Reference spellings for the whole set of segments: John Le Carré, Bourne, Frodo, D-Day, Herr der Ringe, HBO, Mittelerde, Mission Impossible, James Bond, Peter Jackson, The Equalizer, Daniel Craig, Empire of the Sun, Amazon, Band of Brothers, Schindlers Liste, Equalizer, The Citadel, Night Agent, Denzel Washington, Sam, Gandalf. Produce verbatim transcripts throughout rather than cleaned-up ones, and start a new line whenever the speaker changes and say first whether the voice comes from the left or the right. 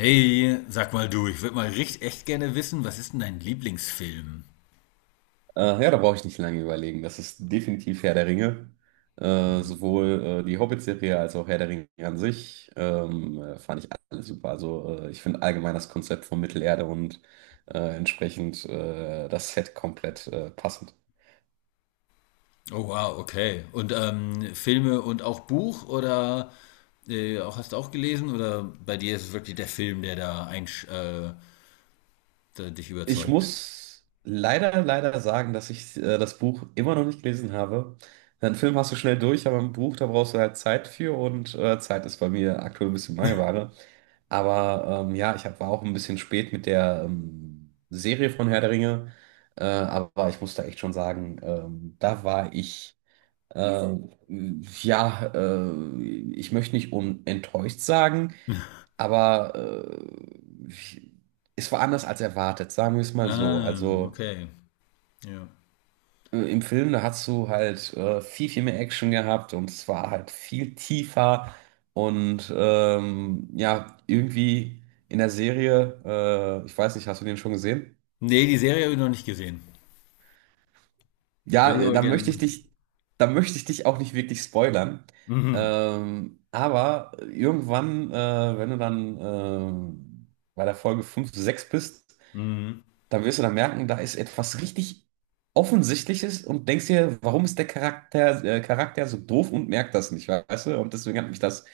left: Hey, sag mal du, ich würde mal richtig echt gerne wissen, was ist denn dein Lieblingsfilm?
right: Äh, ja, da brauche ich nicht lange überlegen. Das ist definitiv Herr der Ringe. Äh, sowohl äh, die Hobbit-Serie als auch Herr der Ringe an sich ähm, äh, fand ich alles super. Also äh, ich finde allgemein das Konzept von Mittelerde und äh, entsprechend äh, das Set komplett äh, passend.
left: Oh wow, okay. Und ähm, Filme und auch Buch oder äh, auch hast du auch gelesen oder bei dir ist es wirklich der Film, der da einsch äh, der dich
right: Ich
left: überzeugt?
right: muss leider, leider sagen, dass ich äh, das Buch immer noch nicht gelesen habe. Den Film hast du schnell durch, aber ein Buch, da brauchst du halt Zeit für und äh, Zeit ist bei mir aktuell ein bisschen Mangelware. Aber ähm, ja, ich hab, war auch ein bisschen spät mit der ähm, Serie von Herr der Ringe. Äh, aber ich muss da echt schon sagen, ähm, da war ich, äh, ja, äh, ich möchte nicht unenttäuscht sagen, aber äh, ich, es war anders als erwartet, sagen wir es mal so.
left: Ah,
right: Also
left: okay. Ja.
right: äh, im Film, da hast du halt äh, viel, viel mehr Action gehabt und es war halt viel tiefer und ähm, ja, irgendwie in der Serie, äh, ich weiß nicht, hast du den schon gesehen?
left: Nee, die Serie habe ich noch nicht gesehen. Würde
right: Ja,
left: ich
right: äh,
left: aber
right: da
left: gerne
right: möchte
left: mal.
right: ich dich, da möchte ich dich auch nicht wirklich spoilern.
left: Mhm.
right: Ähm, aber irgendwann, äh, wenn du dann ähm, bei der Folge fünf sechs bist,
left: Mhm.
right: da wirst du dann merken, da ist etwas richtig Offensichtliches und denkst dir, warum ist der Charakter, äh, Charakter so doof und merkt das nicht, weißt du? Und deswegen hat mich das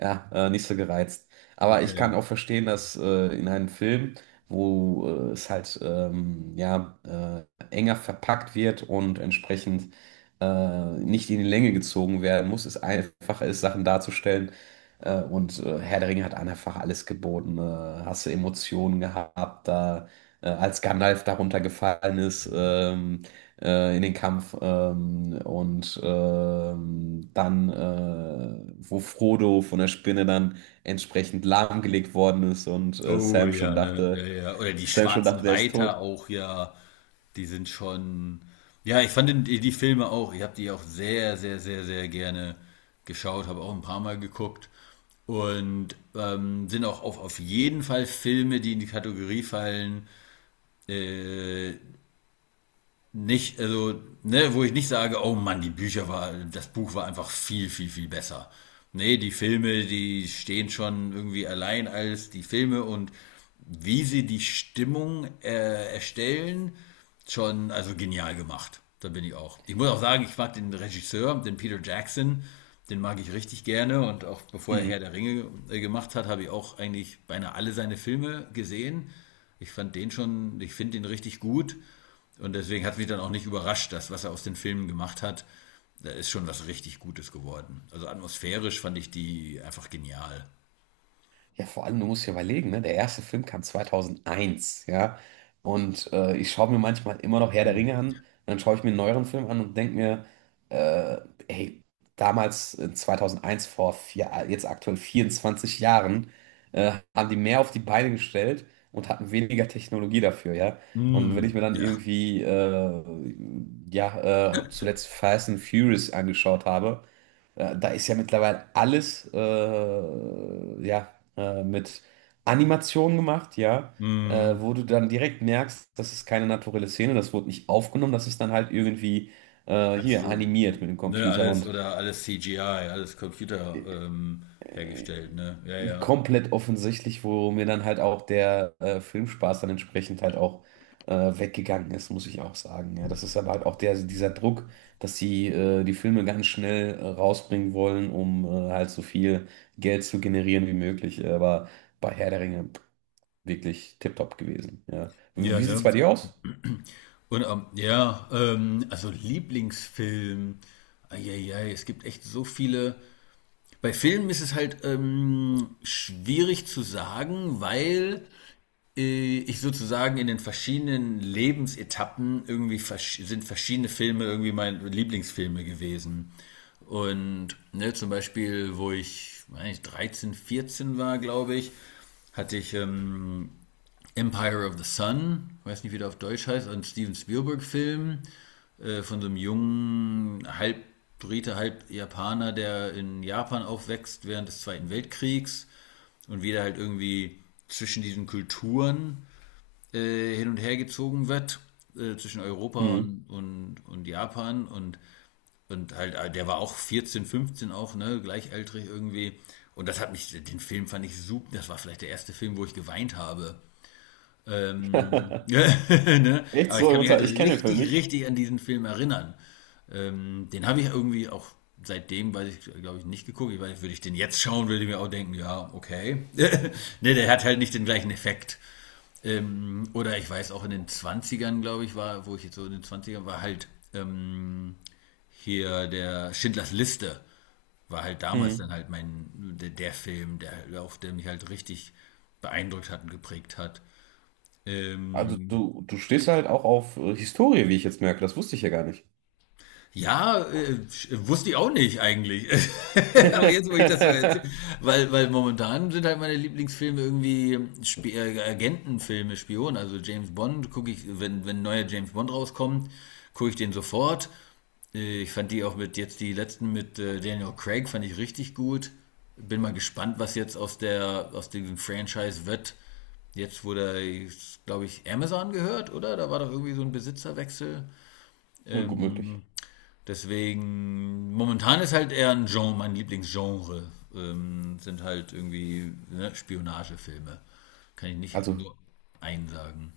right: ja, äh, nicht so gereizt. Aber ich kann
left: Okay.
right: auch verstehen, dass äh, in einem Film, wo äh, es halt ähm, ja, äh, enger verpackt wird und entsprechend äh, nicht in die Länge gezogen werden muss, es einfacher ist, Sachen darzustellen. Äh, und äh, Herr der Ringe hat einfach alles geboten. Äh, hast du Emotionen gehabt, da äh, als Gandalf darunter gefallen ist ähm, äh, in den Kampf ähm, und ähm, dann, äh, wo Frodo von der Spinne dann entsprechend lahmgelegt worden ist und äh,
left: Oh
right: Sam schon
left: ja, ne?
right: dachte,
left: Ja, ja. Oder die
right: Sam schon
left: schwarzen
right: dachte, der ist tot.
left: Reiter auch, ja. Die sind schon. Ja, ich fand den- die, die Filme auch, ich habe die auch sehr, sehr, sehr, sehr gerne geschaut, habe auch ein paar Mal geguckt. Und ähm, sind auch auf, auf jeden Fall Filme, die in die Kategorie fallen, äh, nicht, also, ne, wo ich nicht sage, oh Mann, die Bücher war, das Buch war einfach viel, viel, viel besser. Nee, die Filme, die stehen schon irgendwie allein als die Filme und wie sie die Stimmung äh, erstellen, schon, also genial gemacht. Da bin ich auch. Ich muss auch sagen, ich mag den Regisseur, den Peter Jackson, den mag ich richtig gerne und auch bevor er Herr
right: Mhm.
left: der Ringe äh, gemacht hat, habe ich auch eigentlich beinahe alle seine Filme gesehen. Ich fand den schon, ich finde den richtig gut. Und deswegen hat es mich dann auch nicht überrascht, dass was er aus den Filmen gemacht hat, da ist schon was richtig Gutes geworden. Also atmosphärisch fand ich die einfach genial.
right: Ja, vor allem, du musst dir überlegen, ne? Der erste Film kam zweitausendeins, ja. Und äh, ich schaue mir manchmal immer noch Herr der
left: Mm.
right: Ringe an, und dann schaue ich mir einen neueren Film an und denke mir, äh, hey, damals äh, zweitausendeins, vor vier, jetzt aktuell vierundzwanzig Jahren, äh, haben die mehr auf die Beine gestellt und hatten weniger Technologie dafür, ja. Und wenn ich
left: Mm.
right: mir dann
left: Ja.
right: irgendwie, äh, ja, äh, zuletzt Fast and Furious angeschaut habe, äh, da ist ja mittlerweile alles äh, ja, äh, mit Animation gemacht, ja, äh,
left: Mm.
right: wo du dann direkt merkst, das ist keine naturelle Szene, das wurde nicht aufgenommen, das ist dann halt irgendwie äh, hier
left: Also,
right: animiert mit dem
left: ne,
right: Computer.
left: alles
right: Und
left: oder alles C G I, alles Computer ähm, hergestellt, ne? Ja, ja.
right: komplett offensichtlich, wo mir dann halt auch der äh, Filmspaß dann entsprechend halt auch äh, weggegangen ist, muss ich auch sagen. Ja, das ist aber halt auch der, dieser Druck, dass sie äh, die Filme ganz schnell äh, rausbringen wollen, um äh, halt so viel Geld zu generieren wie möglich. Aber bei Herr der Ringe pff, wirklich tipptopp gewesen. Ja. Wie,
left: Ja,
right: wie sieht's
left: ne?
right: bei dir aus?
left: Und ähm, ja, ähm, also Lieblingsfilm. Eieiei, es gibt echt so viele. Bei Filmen ist es halt ähm, schwierig zu sagen, weil äh, ich sozusagen in den verschiedenen Lebensetappen irgendwie versch sind verschiedene Filme irgendwie meine Lieblingsfilme gewesen. Und ne, zum Beispiel, wo ich, weiß nicht, dreizehn, vierzehn war, glaube ich, hatte ich ähm, Empire of the Sun, weiß nicht, wie der auf Deutsch heißt, ein Steven Spielberg-Film äh, von so einem jungen, halb Brite, halb Japaner, der in Japan aufwächst während des Zweiten Weltkriegs und wieder halt irgendwie zwischen diesen Kulturen äh, hin und her gezogen wird, äh, zwischen Europa
right: Hm.
left: und, und, und Japan und, und halt, äh, der war auch vierzehn, fünfzehn auch, ne, gleichaltrig irgendwie. Und das hat mich, den Film fand ich super, das war vielleicht der erste Film, wo ich geweint habe. Ähm, ne?
right: Echt
left: Aber ich
right: so,
left: kann mich halt
right: emotional? Ich kenne den Film
left: richtig,
right: nicht.
left: richtig an diesen Film erinnern. Ähm, den habe ich irgendwie auch seitdem, weiß ich, glaube ich, nicht geguckt. Ich weiß, würde ich den jetzt schauen, würde ich mir auch denken, ja, okay. Ne, der hat halt nicht den gleichen Effekt. Ähm, oder ich weiß auch in den Zwanzigern, glaube ich, war, wo ich jetzt so in den Zwanzigern war, halt ähm, hier der Schindlers Liste war halt damals dann
right: Hm.
left: halt mein, der, der Film, der, auf der mich halt richtig beeindruckt hat und geprägt hat.
right: Also
left: Ähm,
right: du, du stehst halt auch auf äh, Historie, wie ich jetzt merke. Das wusste ich ja gar nicht.
left: Ja, äh, sch- wusste ich auch nicht eigentlich. Aber jetzt, wo ich das so erzähle, weil, weil momentan sind halt meine Lieblingsfilme irgendwie Sp äh, Agentenfilme, Spionen. Also James Bond gucke ich, wenn, wenn ein neuer James Bond rauskommt, gucke ich den sofort. Äh, Ich fand die auch mit, jetzt die letzten mit äh, Daniel Craig fand ich richtig gut. Bin mal gespannt, was jetzt aus der, aus diesem Franchise wird. Jetzt wurde, glaube ich, Amazon gehört, oder? Da war doch irgendwie so ein Besitzerwechsel.
right: Ja, gut möglich.
left: Ähm, Deswegen, momentan ist halt eher ein Genre, mein Lieblingsgenre, ähm, sind halt irgendwie ne, Spionagefilme. Kann ich nicht
right: Also,
left: nur einen sagen.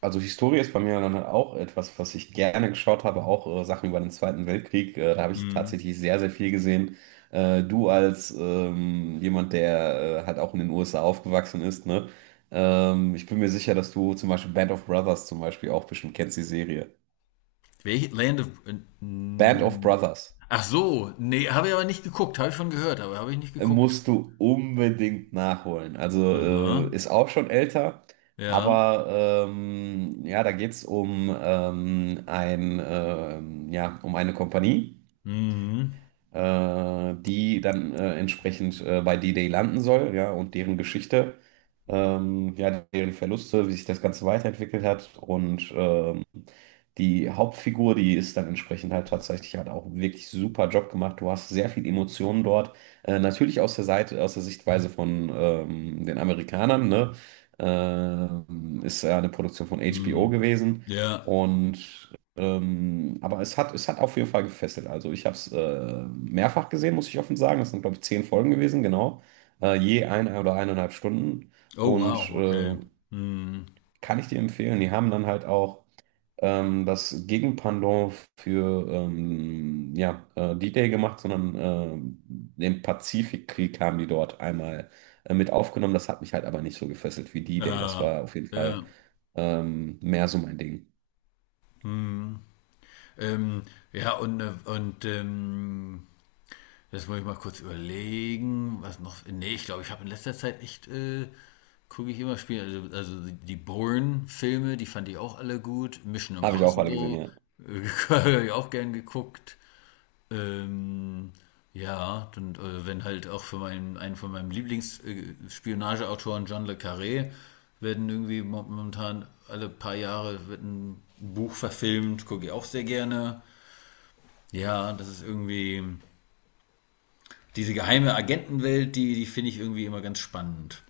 right: also Historie ist bei mir dann auch etwas, was ich gerne geschaut habe, auch äh, Sachen über den Zweiten Weltkrieg. Äh, da habe ich
left: Hm.
right: tatsächlich sehr, sehr viel gesehen. Äh, du als ähm, jemand, der äh, halt auch in den U S A aufgewachsen ist, ne? Ähm, ich bin mir sicher, dass du zum Beispiel Band of Brothers zum Beispiel auch bestimmt kennst, die Serie.
left: Welche Land of...
right: Band of
left: hm.
right: Brothers.
left: Ach so, nee, habe ich aber nicht geguckt, habe ich schon gehört, aber habe ich nicht geguckt.
right: Musst du unbedingt nachholen. Also äh,
left: Aha,
right: ist auch schon älter,
left: ja.
right: aber ähm, ja, da geht es um ähm, ein ähm, ja um eine Kompanie,
left: Mhm.
right: äh, die dann äh, entsprechend äh, bei D-Day landen soll, ja, und deren Geschichte, ähm, ja, deren Verluste, wie sich das Ganze weiterentwickelt hat und ähm, die Hauptfigur, die ist dann entsprechend halt tatsächlich, hat auch wirklich super Job gemacht. Du hast sehr viel Emotionen dort. Äh, natürlich aus der Seite, aus der Sichtweise von ähm, den Amerikanern, ne? Ähm, ist ja eine Produktion von H B O
left: Mhm.
right: gewesen.
left: Ja.
right: Und ähm, aber es hat, es hat auf jeden Fall gefesselt. Also ich habe es äh, mehrfach gesehen, muss ich offen sagen. Das sind, glaube ich, zehn Folgen gewesen, genau. Äh, je eine oder eineinhalb Stunden.
left: Oh
right: Und
left: wow, okay.
right: äh,
left: Mhm.
right: kann ich dir empfehlen. Die haben dann halt auch ähm, das Gegenpendant für ähm, ja, äh, D-Day gemacht, sondern äh, den Pazifikkrieg haben die dort einmal äh, mit aufgenommen. Das hat mich halt aber nicht so gefesselt wie D-Day. Das
left: Ah,
right: war auf jeden Fall
left: ja.
right: ähm, mehr so mein Ding.
left: Mhm. Ähm, ja, und, äh, und ähm, jetzt muss ich mal kurz überlegen, was noch. Nee, ich glaube, ich habe in letzter Zeit echt, äh, gucke ich immer Spiele. Also, also die Bourne-Filme, die fand ich auch alle gut. Mission
right: Habe ich auch alle gesehen,
left: Impossible,
right: ja.
left: äh, habe ich auch gern geguckt. Ähm, ja, dann, äh, wenn halt auch für meinen, einen von meinem Lieblingsspionageautoren John Le Carré werden irgendwie mo- momentan alle paar Jahre wird ein Buch verfilmt, gucke ich auch sehr gerne. Ja, das ist irgendwie. Diese geheime Agentenwelt, die, die finde ich irgendwie immer ganz spannend.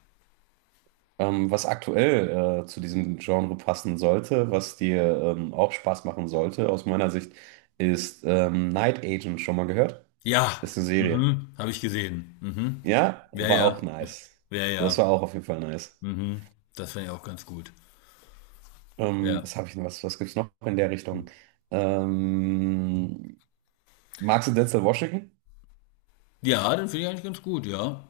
right: Ähm, was aktuell äh, zu diesem Genre passen sollte, was dir ähm, auch Spaß machen sollte, aus meiner Sicht, ist ähm, Night Agent. Schon mal gehört?
left: Ja,
right: Ist eine Serie.
left: mhm, habe ich gesehen. Mhm.
right: Ja,
left: Ja,
right: war auch
left: ja,
right: nice.
left: ja,
right: Das
left: ja.
right: war auch auf jeden Fall nice.
left: Mhm. Das finde ich auch ganz gut.
right: Ähm,
left: Ja.
right: was habe ich denn? Was, was gibt's noch in der Richtung? Ähm, Magst du Denzel Washington?
left: Ja, den finde ich eigentlich ganz gut, ja.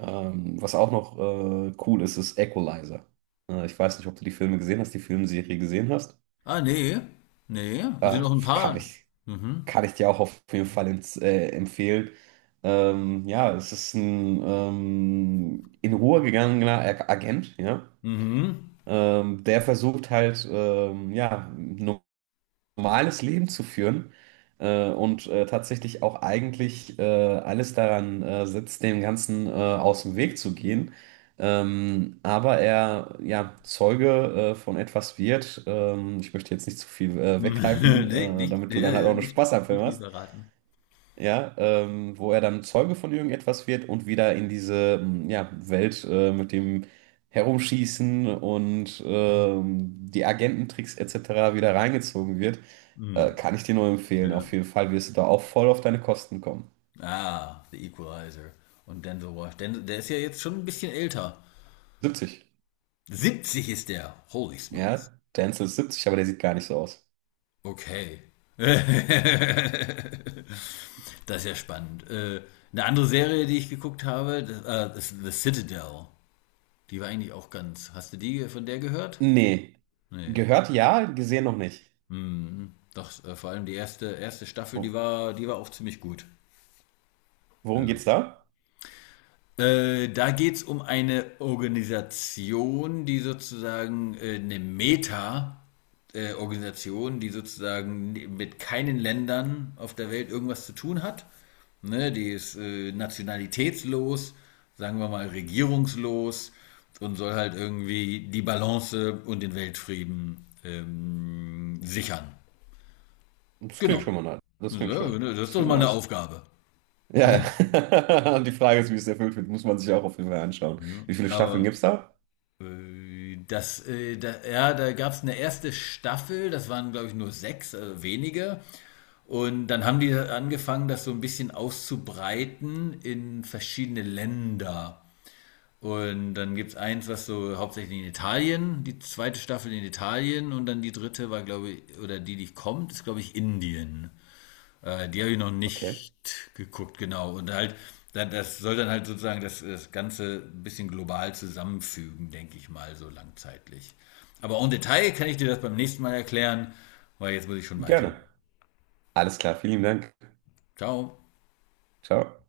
right: Ähm, was auch noch äh, cool ist, ist Equalizer. Äh, ich weiß nicht, ob du die Filme gesehen hast, die Filmserie gesehen hast.
left: Ah, nee. Nee, es sind
right: Äh,
left: noch ein
right: kann
left: paar.
right: ich, kann
left: Mhm.
right: ich dir auch auf jeden Fall ins, äh, empfehlen. Ähm, ja, es ist ein ähm, in Ruhe gegangener Ag- Agent, ja.
left: Mhm.
right: Ähm, der versucht halt, ähm, ja, normales Leben zu führen äh, und äh, tatsächlich auch eigentlich äh, alles daran äh, setzt, dem Ganzen äh, aus dem Weg zu gehen. Ähm, aber er ja Zeuge äh, von etwas wird. Ähm, ich möchte jetzt nicht zu viel äh, weggreifen,
left: Nee,
right: äh,
left: nicht,
right: damit du
left: ja,
right: dann halt auch
left: ja,
right: einen
left: nicht,
right: Spaß am
left: nicht zu
right: Film
left: viel
right: hast
left: verraten.
right: ja, ähm, wo er dann Zeuge von irgendetwas wird und wieder in diese mm, ja, Welt äh, mit dem Herumschießen und ähm, die Agententricks et cetera wieder reingezogen wird, äh,
left: Mhm.
right: kann ich dir nur empfehlen. Auf
left: Ja.
right: jeden Fall wirst du da auch voll auf deine Kosten kommen.
left: Ah, The Equalizer. Und Denzel Washington. Den- Der ist ja jetzt schon ein bisschen älter.
right: siebzig.
left: siebzig ist der. Holy smokes.
right: Ja, Denzel ist siebzig, aber der sieht gar nicht so aus.
left: Okay. Das ist ja spannend. Äh, eine andere Serie, die ich geguckt habe, das, äh, das ist The Citadel. Die war eigentlich auch ganz. Hast du die von der gehört?
right: Nee,
left: Nee.
right: gehört ja, gesehen noch nicht.
left: Hm, doch, äh, vor allem die erste, erste Staffel, die
right: Wo,
left: war, die war auch ziemlich gut.
right: Worum
left: Ja.
right: geht's da?
left: Äh, da geht es um eine Organisation, die sozusagen äh, eine Meta-Organisation, die sozusagen mit keinen Ländern auf der Welt irgendwas zu tun hat. Ne, die ist äh, nationalitätslos, sagen wir mal regierungslos und soll halt irgendwie die Balance und den Weltfrieden ähm, sichern.
right: Das klingt
left: Genau.
right: schon mal nice. Das
left: Ja,
right: klingt schön.
left: ne, das ist
right: Das
left: doch
right: klingt
left: mal eine
right: nice.
left: Aufgabe.
right: Ja, ja. Und die Frage ist, wie es erfüllt wird, muss man sich auch auf jeden Fall anschauen.
left: Ja.
right: Wie viele Staffeln
left: Aber
right: gibt's da?
left: Äh, Das, äh, da, ja, da gab es eine erste Staffel, das waren, glaube ich, nur sechs, also wenige. Und dann haben die angefangen, das so ein bisschen auszubreiten in verschiedene Länder. Und dann gibt es eins, was so hauptsächlich in Italien, die zweite Staffel in Italien und dann die dritte war, glaube ich, oder die, die kommt, ist, glaube ich, Indien. Äh, die habe ich noch
right: Okay,
left: nicht geguckt, genau. Und halt, da- das soll dann halt sozusagen das, das Ganze ein bisschen global zusammenfügen, denke ich mal, so langzeitlich. Aber en Detail kann ich dir das beim nächsten Mal erklären, weil jetzt muss ich schon weiter.
right: gerne. Alles klar, vielen Dank.
left: Ciao.
right: Ciao.